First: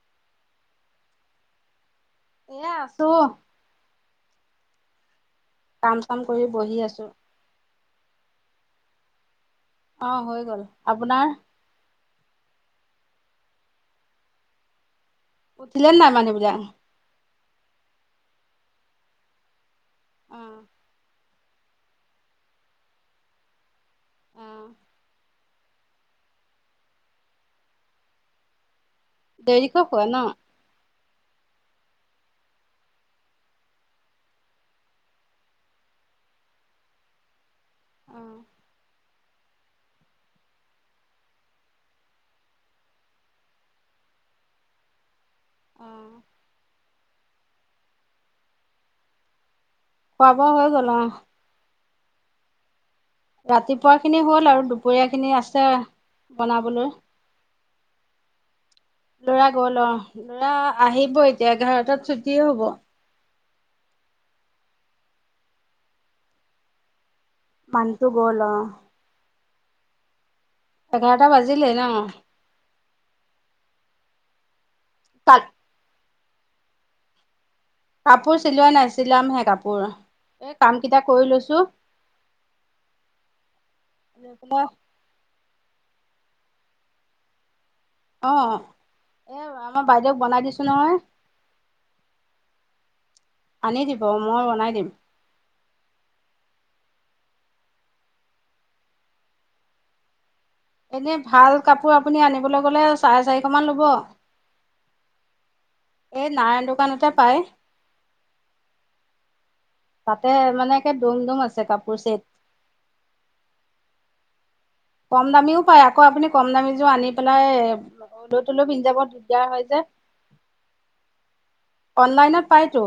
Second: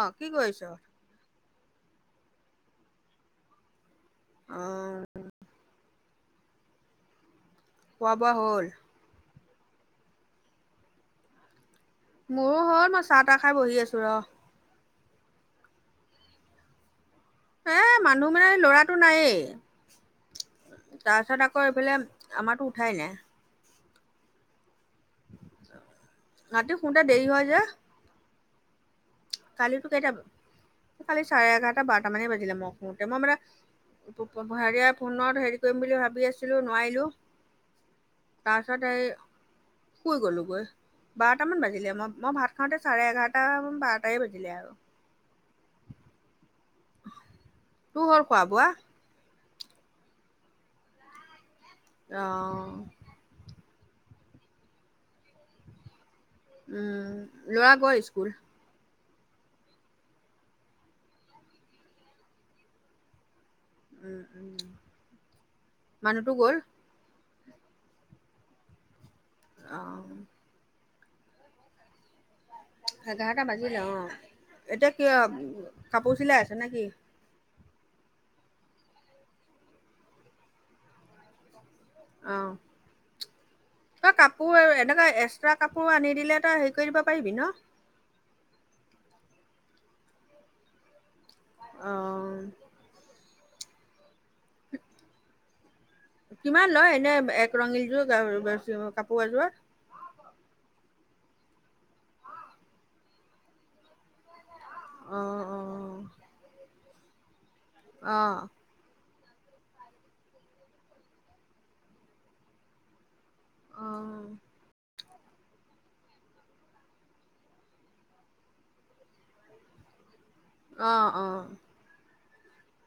অ', কি কৰিছ? এয়া আছো। অ'। কাম - চাম কৰি বহি আছো। খোৱা - বোৱা হ'ল? অ' হয় গ'ল, আপোনাৰ? মোৰো হ'ল মই চাহ - তাহ খাই বহি আছো ৰ। উঠিলে নাই মানুহবিলাক? এ মানুহ মানে ল'ৰাটো নায়ে। অ তাৰপিছত আকৌ এইফালে আমাৰতো উঠাই নাই। অ'। ৰাতি শুওতে দেৰি হয় যে। দেৰিকৈ কালিতো শুৱে কেইটা, ন কালি চাৰে এঘাৰটা, বাৰটা মানে বাজিলে মই শুওতে মই মানে [unintelligible] হেৰিয়া ফোনত হেৰি কৰিম বুলি ভাবি আছিলোঁ নোৱাৰিলোঁ। অ তাৰপিছত হেৰি শুই গ'লোঁ গৈ, বাৰটামান বাজিলে মই মই ভাত খাওঁতে চাৰে এঘাৰটা, বাৰটাই বাজিলে আৰু। অ'। তোৰ হ'ল খোৱা - বোৱা? খোৱা - বোৱা হৈ গ'ল অহ। অ'। ৰাতিপুৱাখিনি হ'ল আৰু দুপৰীয়াখিনি আছে। বনাবলৈ উম ল'ৰা গ'ল স্কুল? ল'ৰা গ'ল অ', ল'ৰা আহিব এতিয়া এঘাৰটাত ছুটি হ'ব। উম উম, মানুহটো গ'ল। মানুহটো গ'ল অ'। অ'। এঘাৰটা বাজিলে ন'। এঘাৰটা বাজিলে অ'। এতিয়া কিয়, কা কাপোৰ চিলাই আছে নেকি? কাপোৰ চিলোৱা নাই, চিলাম হে কাপোৰ অ'। কাম কেইটা কৰি লৈছো। অ', তই লৈ পেলাই কাপোৰ এ তই এক্সট্ৰা কাপোৰ আনি দিলে তই হেৰি কৰি দিব পাৰিবি ন'? অ', অ', আমাৰ বাইদেউক বনাই দিছো নহয়। অ'। আনি দিব, মই বনাই দিম। কিমান লয় এনে এক ৰঙীলযোৰ কাপোৰ এযোৰ? এনেই ভাল কাপোৰ আপুনি আনিবলৈ গ'লে চাৰে চাৰিশমান ল'ব। অ', অ'। এই নাৰায়ণ দোকানতে পাই। অ'। তাতে মানে একে দ'ম দ'ম আছে কাপোৰ চেট। অ'। কম দামীও পায় আকৌ। আপুনি কম দামীযোৰ আনি পেলাই অলৈ-তলৈ পিন্ধি যাব, দিগদাৰ হয় যে। অ', অ', অনলাইনত পায়তো।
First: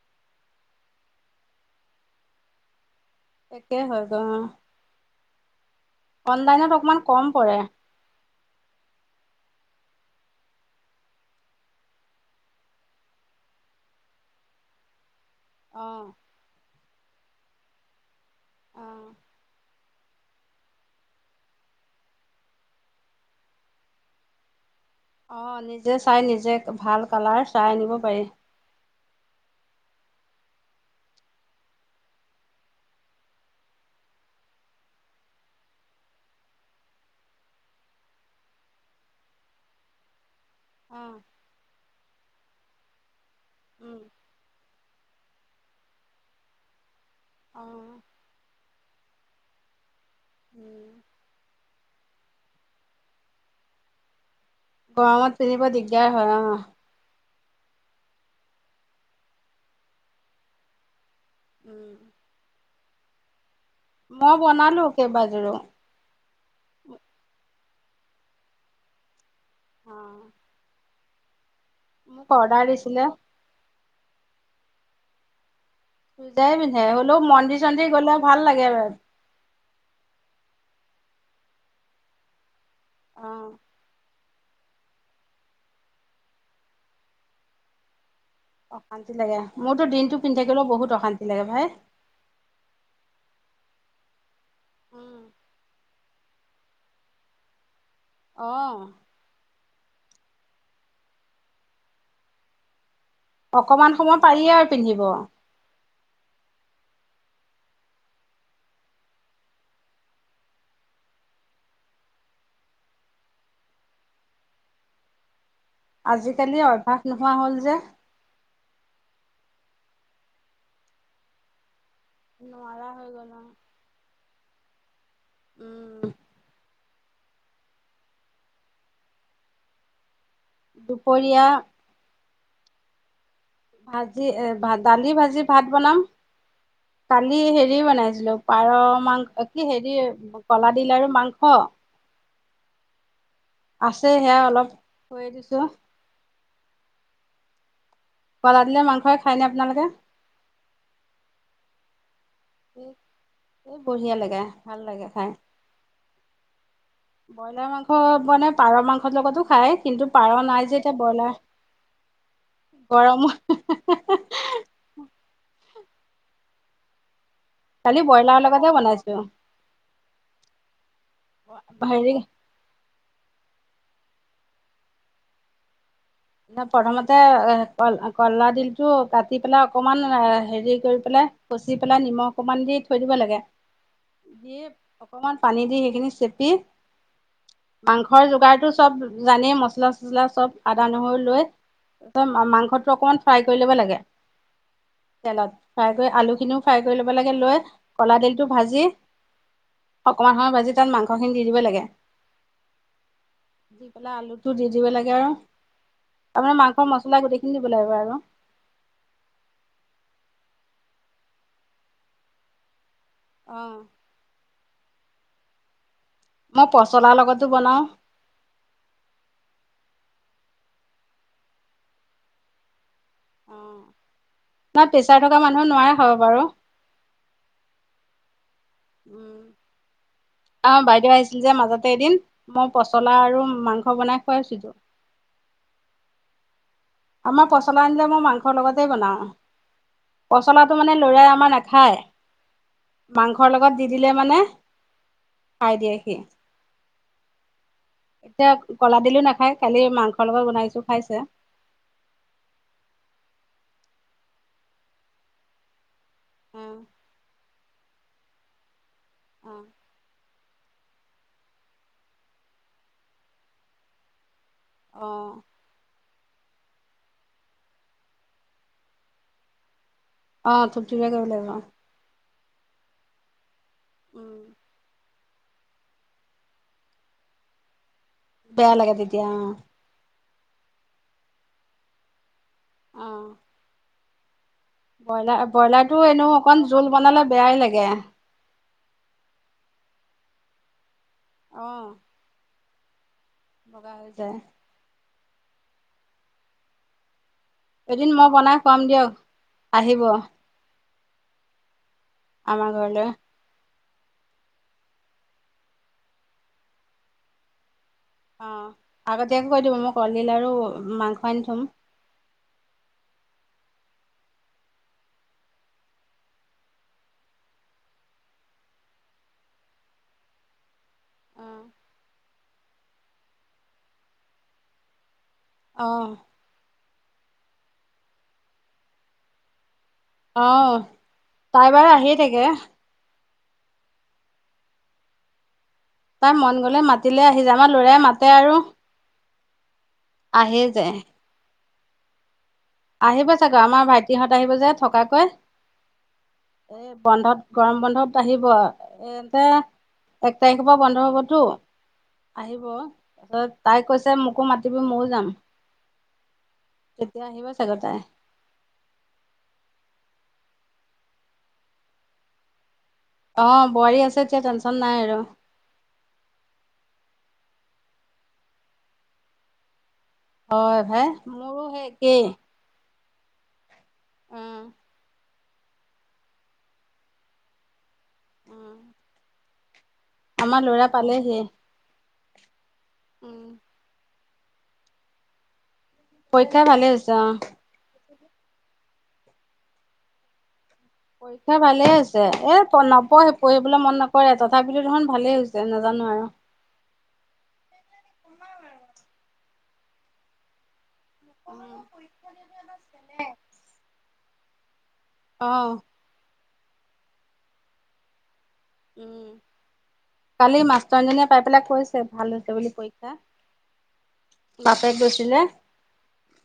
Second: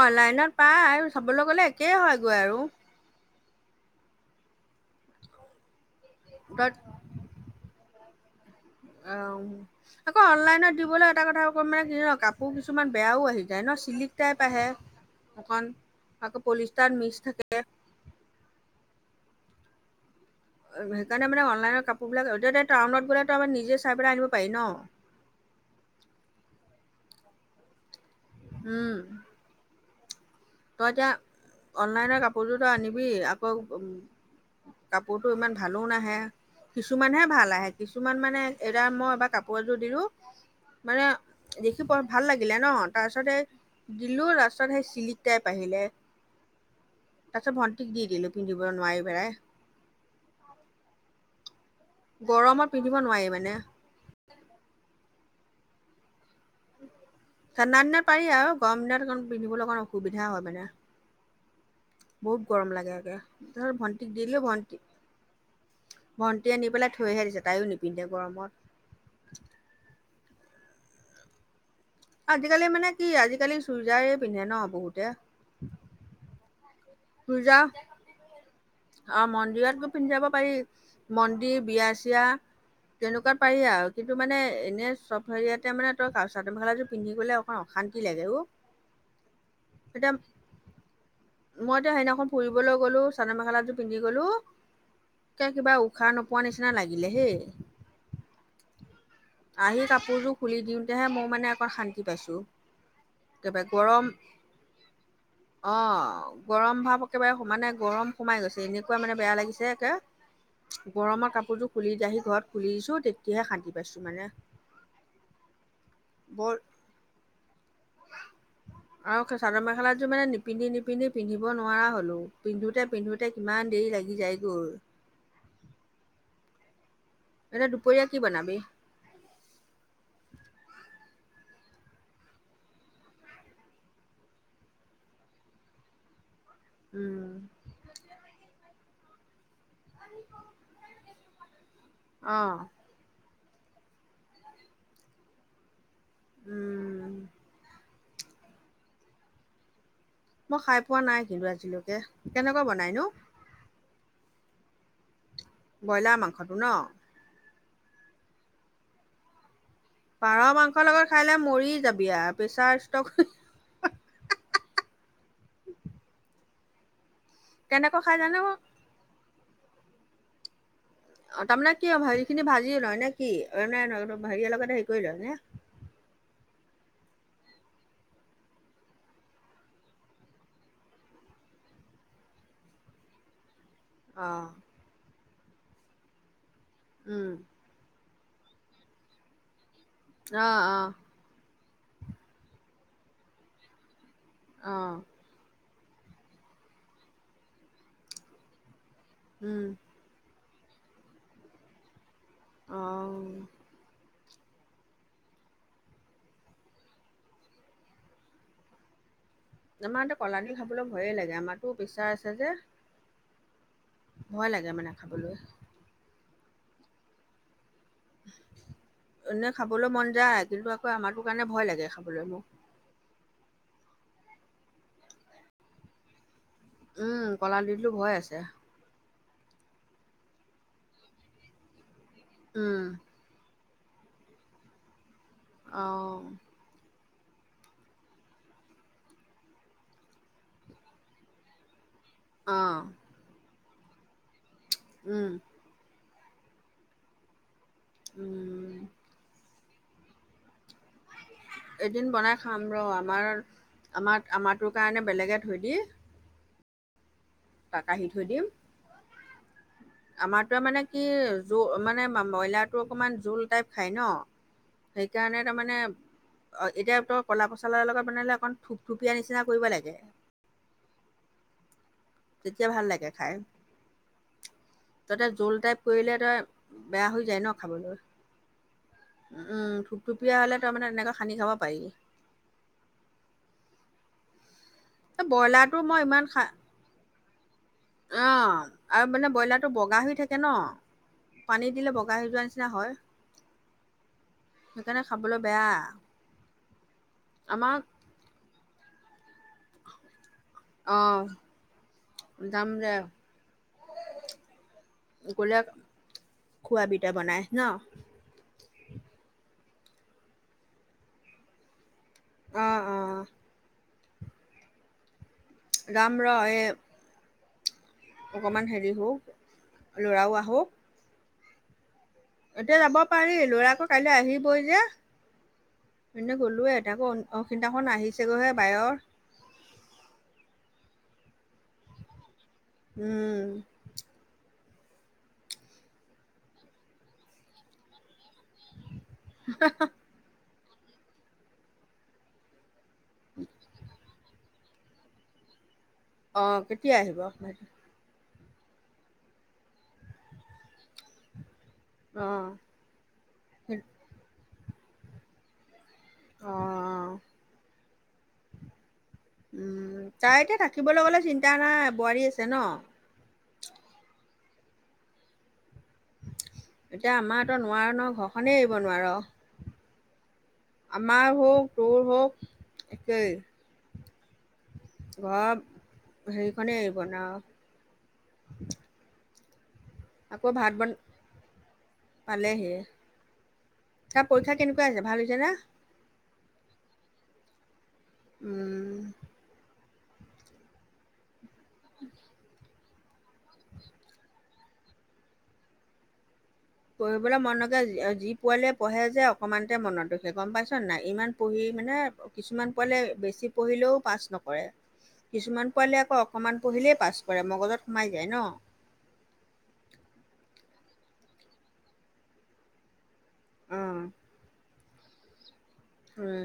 অনলাইনত পায়। চাবলৈ গ'লে একেই হয়গৈ আৰু। একেই হয় গৈ অ'। অনলাইনত অকণমান কম পৰে। আ আকৌ অনলাইনত দিবলৈ এটা কথা কম মানে, কি হয় কাপো কিছুমান বেয়াও আহি যায় ন' চিলিক টাইপ আহে। [inaudible] অকণ আকৌ পলিষ্টাৰ মিছ থাকে। অ'। সেইকাৰণে মানে অনলাইনত কাপোৰ বিলাক এতিয়া তই টাউনত গ'লে তই আমাৰ নিজে চাই পেলাই আনিব পাৰি ন'। অ', নিজে চাই নিজে ভাল কালাৰ চাই আনিব পাৰি। উম। তই এতিয়া অনলাইনৰ কাপোৰযোৰ তই আনিবি। আকৌ কাপোৰটো ইমান ভালো নাহে। কিছুমানহে ভাল আহে। কিছুমান মানে এতিয়া মই এবাৰ কাপোৰ এযোৰ দিলো। অ মানে দেখি প ভাল লাগিলে ন'। তাৰপিছতে উম দিলো তাৰপিছত সেই চিলিক টেপ আহিলে। তাৰ পিছত অ ভণ্টিক দি দিলো পিন্ধিব নোৱাৰি পেলাই। উম। গৰমত পিন্ধিব নোৱাৰি মানে। গৰমত পিন্ধিব দিগদাৰ হয় অ'। ঠাণ্ডা দিনত পাৰি আও গৰম দিনত পিন্ধিবলৈ অকণ অসুবিধা হয় মানে। উম। বহুত গৰম লাগে একে, তাৰপিছত ভণ্টিক দি মই দিলোঁ, বনালো কেইবাযোৰো ভণ্টিক ভণ্টিয়ে নি পেলাই থৈহে দিছে, তাইও নিপিন্ধে গৰমত। অ'। মোক অৰ্ডাৰ আজিকালি মানে দিছিলে কি, আজিকালি চুইজাৰেই পিন্ধে ন' বহুতে। চুইজাৰে পিন্ধে, হ'লেও মন্দিৰ-চন্দিৰ গ'লেও ভাল লাগে। অ', মন্দিৰত গৈ পিন্ধি যাব পাৰি, মন্দিৰ, বিয়া-ছিয়া। তেনেকুৱাত পাৰি আৰু, কিন্তু মানে এনে চব হেইয়াতে মানে তই চাদৰ-মেখেলাযোৰ পিন্ধি গ'লে অকণ অশান্তি লাগে অ'। অশান্তি লাগে, মোৰতো এতিয়া দিনটো পিন্ধ থাকিলেও বহুত অশান্তি লাগে ভাই মই এতিয়া সেইদিনাখন ফুৰিবলৈ গ'লোঁ, চাদৰ-মেখেলাযোৰ পিন্ধি গ'লোঁ, একে কিবা উশাহ নোপোৱা নিচিনা লাগিলে হেই। অ'। আহি কাপোৰযোৰ খুলি দিওঁতেহে, মই মানে আকৌ শান্তি পাইছোঁ। একেবাৰে অকমান গৰম, সময় পাৰিয়ে আৰু পিন্ধিব অ'। গৰম ভাৱ একেবাৰে সমানে গৰম সোমাই গৈছে, এনেকুৱা মানে বেয়া লাগিছে একে। গৰমত কাপোৰযোৰ খুলি দি আহি ঘৰত খুলি দিছোঁ, তেতিয়াহে শান্তি পাইছোঁ মানে। বৰ আজিকালি অভ্যাস নোহোৱা হ'ল যে। আৰু একে চাদৰ-মেখেলাযোৰ মানে নিপিন্ধি, নিপিন্ধি, পিন্ধিব নোৱাৰা হ'লো। পিন্ধোতে, নোৱাৰা হৈ পিন্ধোতে গ'ল অ কিমান দেৰি লাগি যায় গৈ। উম। এতিয়া দুপৰীয়া কি বনাবি? দুপৰীয়া ভাজি এ, দালি, ভাজি, ভাত বনাম। উম কালি হেৰি বনাইছিলোঁ, পাৰ মাং কি হেৰি, কলাডিল আৰু মাংস। অ'। আছে সেয়া অলপ, থৈয়ে দিছোঁ। উম। কলা ডিলৰ মাংসয়ে খায়নে আপোনালোকে? মই খাই পোৱা নাই কিন্তু আজিলৈকে, কেনেকুৱা বনাই নো? এই বঢ়িয়া লাগে, ভাল লাগে খাই। ব্ৰইলাৰ মাংসটো ন'? ব্ৰইলাৰ মাংস মানে, পাৰ মাংসৰ লগতো খায়। কিন্তু পাৰ নাই যে, মাংসৰ এতিয়া লগত খাই ব্ৰইলাৰ, লৈ মৰি যাবি আৰু প্ৰেছাৰ ষ্টক গৰমত কালি কেনেকৈ খাই ব্ৰইলাৰ জানো লগতে বনাইছোঁ। অ', তাৰমানে কি, হেৰি খিনি ভাজি লয় নে কি, হেৰিয়ৰ লগতে হেৰি কৰি লয় নে? প্ৰথমতে কল, কলা দিলটো কাটি পেলাই অকমান হেৰি কৰি পেলাই কচি পেলাই, নিমখ অকণমান দি থৈ দিব লাগে। অ দি অকমান পানী দি সেইখিনি চেপি উম। মাংসৰ যোগাৰতটো চব জানেই, মচলা-চলা অ চব অ আদা নহৰু লৈ, মাংসটো অকণমান ফ্ৰাই কৰি ল'ব লাগে। অ'। তেলত, ফ্ৰাই কৰি আলুখিনিও ফ্ৰাই কৰি ল'ব লাগে, লৈ কলা দলটো ভাজি উম। অকমান সময় ভাজি তাত মাংসখিনি দি দিব লাগে। অ দি পেলাই আলু টো দি দিব লাগে আৰু। তাপা মাংস মচলায়ে গোটেইখিনি দিব লাগিব আৰু। ইমানটো কলানি খাবলৈ ভয়ে লাগে আমাৰটো পেচাৰ আছে যে। অ', ভয় লাগে মানে খাবলৈ। মই পছলাৰ লগতো বনাওঁ। এনে খাবলৈ মন যায়, কিন্তু আকৌ আমাৰতো কাৰণে ভয় লাগে খাবলৈ মোক। অ', নয় প্ৰেছাৰ থকা মানুহে নোৱায়ে খাব বাৰু। উম, কলা ডিলটো ভয় আছে। উম, অ, বাইদেউ আহিছিল যে মাজতে এদিন, মই উম পচলা আৰু মাংস বনাই খুৱাইছিলো। অ', আমাৰ পচলা আনিলে মই মাংসৰ লগতেই বনাওঁ। পচলাটো মানে ল'ৰাই আমাৰ নাখায়। অ মাংসৰ লগত দি দিলে মানে উম। খাই দিয়ে সি। উম, [unintelligible] কলা ডিলো নাখায়, কালি মাংসৰ লগত বনাইছো খাইছে। এদিন বনাই খাম ৰ আমাৰ আমাৰ আমাৰটোৰ কাৰণে বেলেগে থৈ দি অ', তা কাঢ়ি থৈ দিম। অ', আমাৰটোৱে মানে কি জো অ মানে মাম ব্ৰইলাৰটো অকণমান জোল টাইপ খায় ন? অ সেইকাৰণে তাৰমানে অ, এতিয়া তই কলা পচলৰ লগত বনালে অকণ থুপথুপিয়া নিচিনা কৰিব লাগে। অ', থুপথুপিযা কৰিব লাগিব, অহ। তেতিয়া ভাল লাগে খাই। উম। তাতে জোল টাইপ কৰিলে তই, বেয়া হৈ যায় ন খাবলৈ? বেয়া লাগে তেতিয়া উ অ উম, থুপথুপিয়া হ'লে তাৰ মানে এনেকৈ সানি খাব পাৰি। অ', ব্ৰইলাৰ ব্ৰইলাৰটো এনেও অকন জোল বনালে বেয়াই লাগে। অ, আৰু মানে ব্ৰইলাৰটো বগা হৈ থাকে ন? অ পানী দিলে বগা হৈ যোৱা নিচিনা হয়। বগা হৈ যায়। সেইকাৰণে খাবলৈ বেয়া। আমাক এদিন মই বনাই খুৱাম দিয়ক, আহিব। অ, যাম আমাৰ দে। ঘৰলৈ গ'লে, খুৱাবি তই বনাই ন? অহ। আগতিয়াকে কৈ দিব মই কলডিল লাৰু ম মাংস আনি থম। অ, অ, যাম ৰহ এ অকণমান হেৰি হওক। ল'ৰাও আহক। অঁ। এতিয়া যাব পাৰি। ল'ৰাটো কাইলৈ আহিবই যে। অ। গলোঁ য়ে তাকো সিদিনাখন আহিছেগৈহে বায়ৰ। অ, তাই বাৰু আহেই থাকে। উম। তাই মন গলে মাতিলে আহি যায়। আামাৰ লৰাই মাতে আৰু। [inaudible] আহিয়েই যায়। আহিব চাগৈ আমাৰ ভাইটিহঁত আহিব যে থকাকৈ। অ', এই কেতিয়া আহিব বন্ধত ভাইটি? গৰম বন্ধত আহিব। এ এতে এক তাৰিখৰ পৰা বন্ধ হ'বতো অ', আহিব। তাই কৈছে, মোকো মাতিবি মইয়ো যাম। অ। তেতিয়া আহিব চাগৈ তাই। উম, তাইক এতিয়া থাকিব কলে চিন্তা নাই। বোৱাৰী আছে ন? অ, বোৱাৰী আছে এতিয়া টেঞ্চন নাই আৰু। এতিয়া আমাৰতো নোৱাৰ ন। ঘৰখনেই এৰিব নোৱাৰ। হয় ভাই আমাৰ মোৰো হওঁক, সেই তোৰ একেই হওঁক একেই। উম‌। ঘৰ হেৰিখনেই এৰিব নোৱাৰো। উম। আকৌ আমাৰ ভাত ল'ৰা বনাই পালেহি পালেহিয়ে। উম। তাৰ পৰীক্ষা কেনেকুৱা হৈছে ভাল হৈছে নে? পৰীক্ষা ভালে হৈছে অঁ। উম। পৰীক্ষা ভালে হৈছে। এ নপঢ়ে পঢ়িবলৈ মন নকৰে তথাপি তথাপিতো দেখোন ভালেই হৈছে নেজানো আৰু। পঢ়িবলৈ মন নকৰে যি পোৱালিয়ে পঢ়ে যে অকণমানতে মনত ৰখে গম পাইছনে নাই ইমান পঢ়ি মানে কিছুমান পোৱালিয়ে বেছি পঢ়িলেও পাছ নকৰে অ কিছুমান পোৱালিয়ে আকৌ অ অকমান পঢ়িলেই পাছ কৰে মুগজত সোমাই যায় ন? উম কালি মাষ্টৰনীজনীয়ে পাই পেলাই কৈছে ভাল হৈছে বুলি পৰীক্ষা। উম। বাপেক গৈছিলে। উম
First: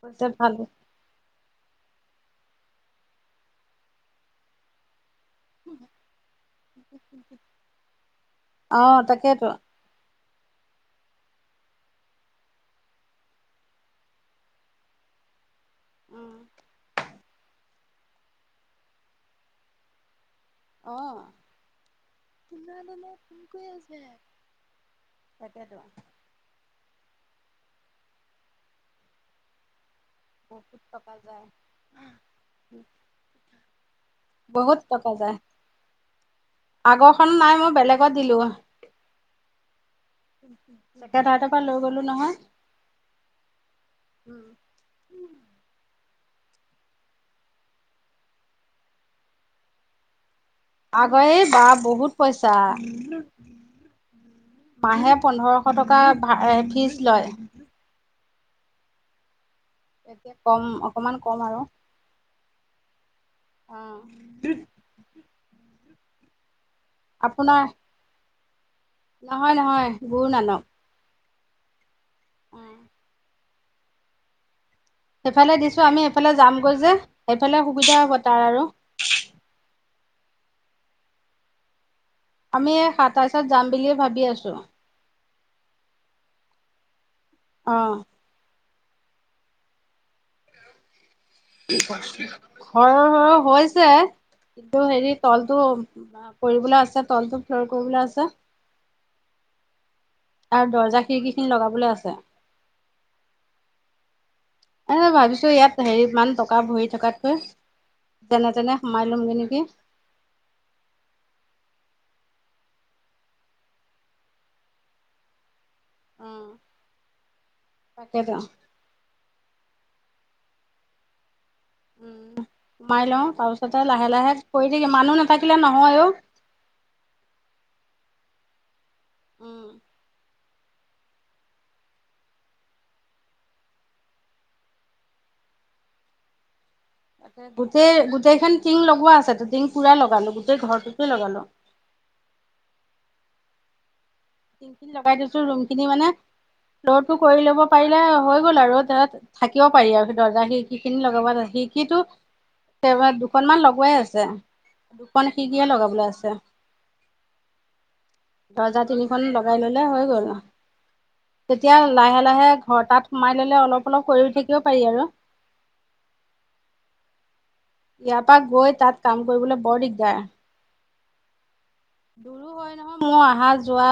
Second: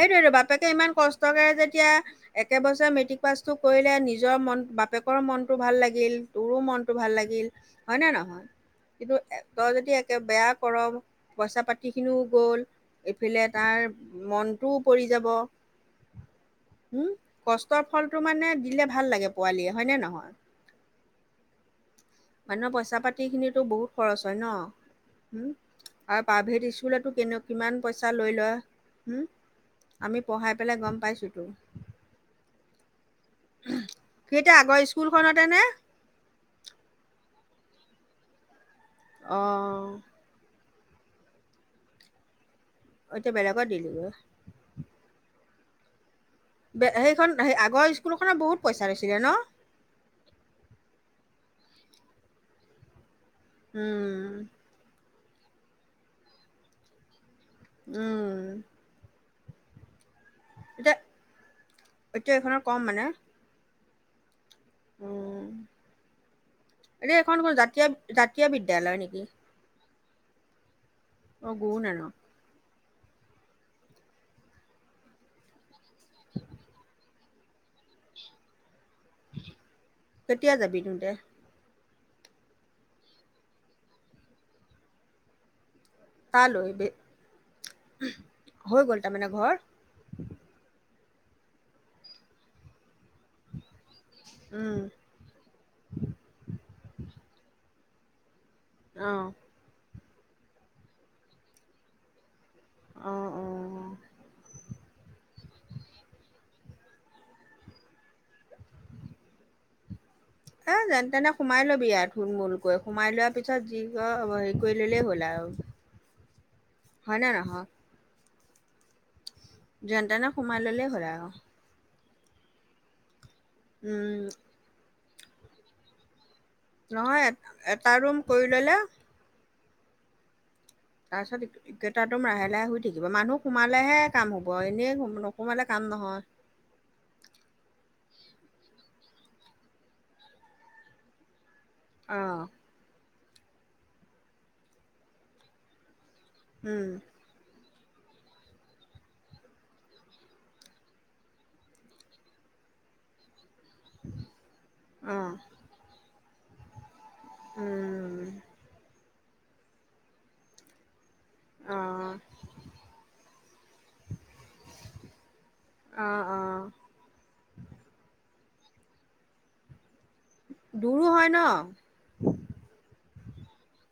কৈছে ভাল বাপেকে হৈছে। ইমান কষ্ট কষ্টকে যেতিয়া একেবছৰে মেট্ৰিক পাছটো কৰিলে নিজৰ মন বাপেকৰ মন টো ভাল লাগিল, তোৰো মনটো ভাল লাগিল হয়নে নহয় অ' কিন্তু তাকেইতো। তই যদি বেয়া কৰ পইচা পাতিখিনিও গ'ল এইফালে এই‌ ফালে তাৰ মনটোও পৰি যাব। উম। উম কষ্টৰ ফলটো মানে দিলে ভাল লাগে পোৱালিয়ে হয়নে নহয়? অ'। মানুহৰ পইচা পাতি খিনিতো বহুত খৰচ হয় ন তাকেতো হম প্ৰাইভেট স্কুলতো কিনো কিমান পইচা লৈ লয়, উম। আমি পঢ়াই পেলাই বহুত গম টকা পাইছোটো। যায়। সি এতিয়া আগৰ বহুত টকা যায়। স্কুলখনতে নে? আগৰখন নাই মই বেলেগত দিলো। অ'। একে তাৰ তাৰপা লৈ গ'লো নহয়। অ', এতিয়া বেলেগত দিলি গৈ। বে সেইখন সেই আগৰ স্কুলখনত বহুত পইচা লৈছিলে ন? আগৰ এ বা বহুত পইচা। উম। মাহে পোন্ধৰশ টকা ভা এ ফীজ লয়। উম। [unintelligible] কম এতিয়া অকণমান কম আৰু এতিয়া এইখনৰ কম মানে। অ'। উম, এনে এইখন ক'ত আপোনাৰ জাতীয়, জাতীয় বিদ্যালয় নি? নহয়, নহয় গুৰু নানক। অ', গুৰুনানক। উম। সেইফালে দিছো আমি এইফালে যামগৈ যে, সেইফালে সুবিধা হ'ব তাৰ আৰু। কেতিয়া যাবি তহঁতে? আমি এই সাতাইচত যাম বুলি ভাবি আছো। তালৈ বে অ'। হৈ গ'ল তাৰমানে ঘৰ? ঘৰ হৈছে, উম কিন্তু হেৰিত তলটো কৰিবলে আছে, তলটো ফ্ল'ৰ কৰিবলে আছে। অ'। আৰু দৰ্জা খিৰিকী খিনি লগাবলে আছে। অ', অ'। এ ভাবিছো ইয়াত হেৰি ইমান টকা ভৰি থকাতকৈ, যেনে তেনে সোমাই ল'ম গে নেকি? এ যেন তেনে সোমাই লবি আৰু থূল মূলকৈ, সোমাই লোৱাৰ পিছত যি কৰ হেৰি কৰি ল'লেই হ'ল আৰু। হয় নে নহয়? তাকেটো। যেন তেনে সোমাই ল'লেই হ'ল আৰু। উম, সোমাই লওঁ তাৰপিছতে লাহে, উম লাহে কৰি থাকিম, মানুহ নাথাকিলে নহয় অ'। নহয়, এ-এটা ৰুম কৰি ল'লে উম। তাৰছত ইকেইটা ৰুম লাহে, লাহে হৈ থাকিব, মানুহ সোমালেহে কাম হ'ব, এনেই সুম নোসোমালে কাম নহয়। তাকে গোটেই গোটেইখন টিং লগোৱা আছে, টিং পোৰা লগালো, গোটেই ঘৰটোতে লগালো। অ'। টিং চিং লগাই দিছো ৰুম খিনি মানে, উম, ফ্ল'ৰটো কৰি ল'ব পাৰিলে হৈ গ'ল আৰু তে থাকিব পাৰি আৰু সেই দৰ্জা খিৰিকি খিনি লগাব, খিৰিকিটো দুখনমান লগ গোৱাই আছে, দুখন অ', খিৰকিয়ে লগাবলে আছে। উম। দৰজা তিনিখন লগাই ল'লে হৈ গ'ল আও। তেতিয়া লাহে, অ', লাহে ঘৰ তাত সোমাই ল'লে অলপ অলপ কৰি থাকিব পাৰি আৰু। অ', অ'। ইয়াৰ পা গৈ তাত কাম কৰিবলৈ বৰ দিগদাৰ। দূৰো হয়, ন! দূৰো হয়। নহয়, মোৰ আহা যোৱা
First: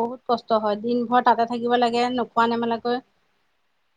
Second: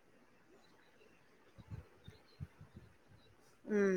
বহুত কষ্ট হয়, দিন ভৰ তাতে থাকিব লাগে নোখোৱা নেমেলাকৈ। উম।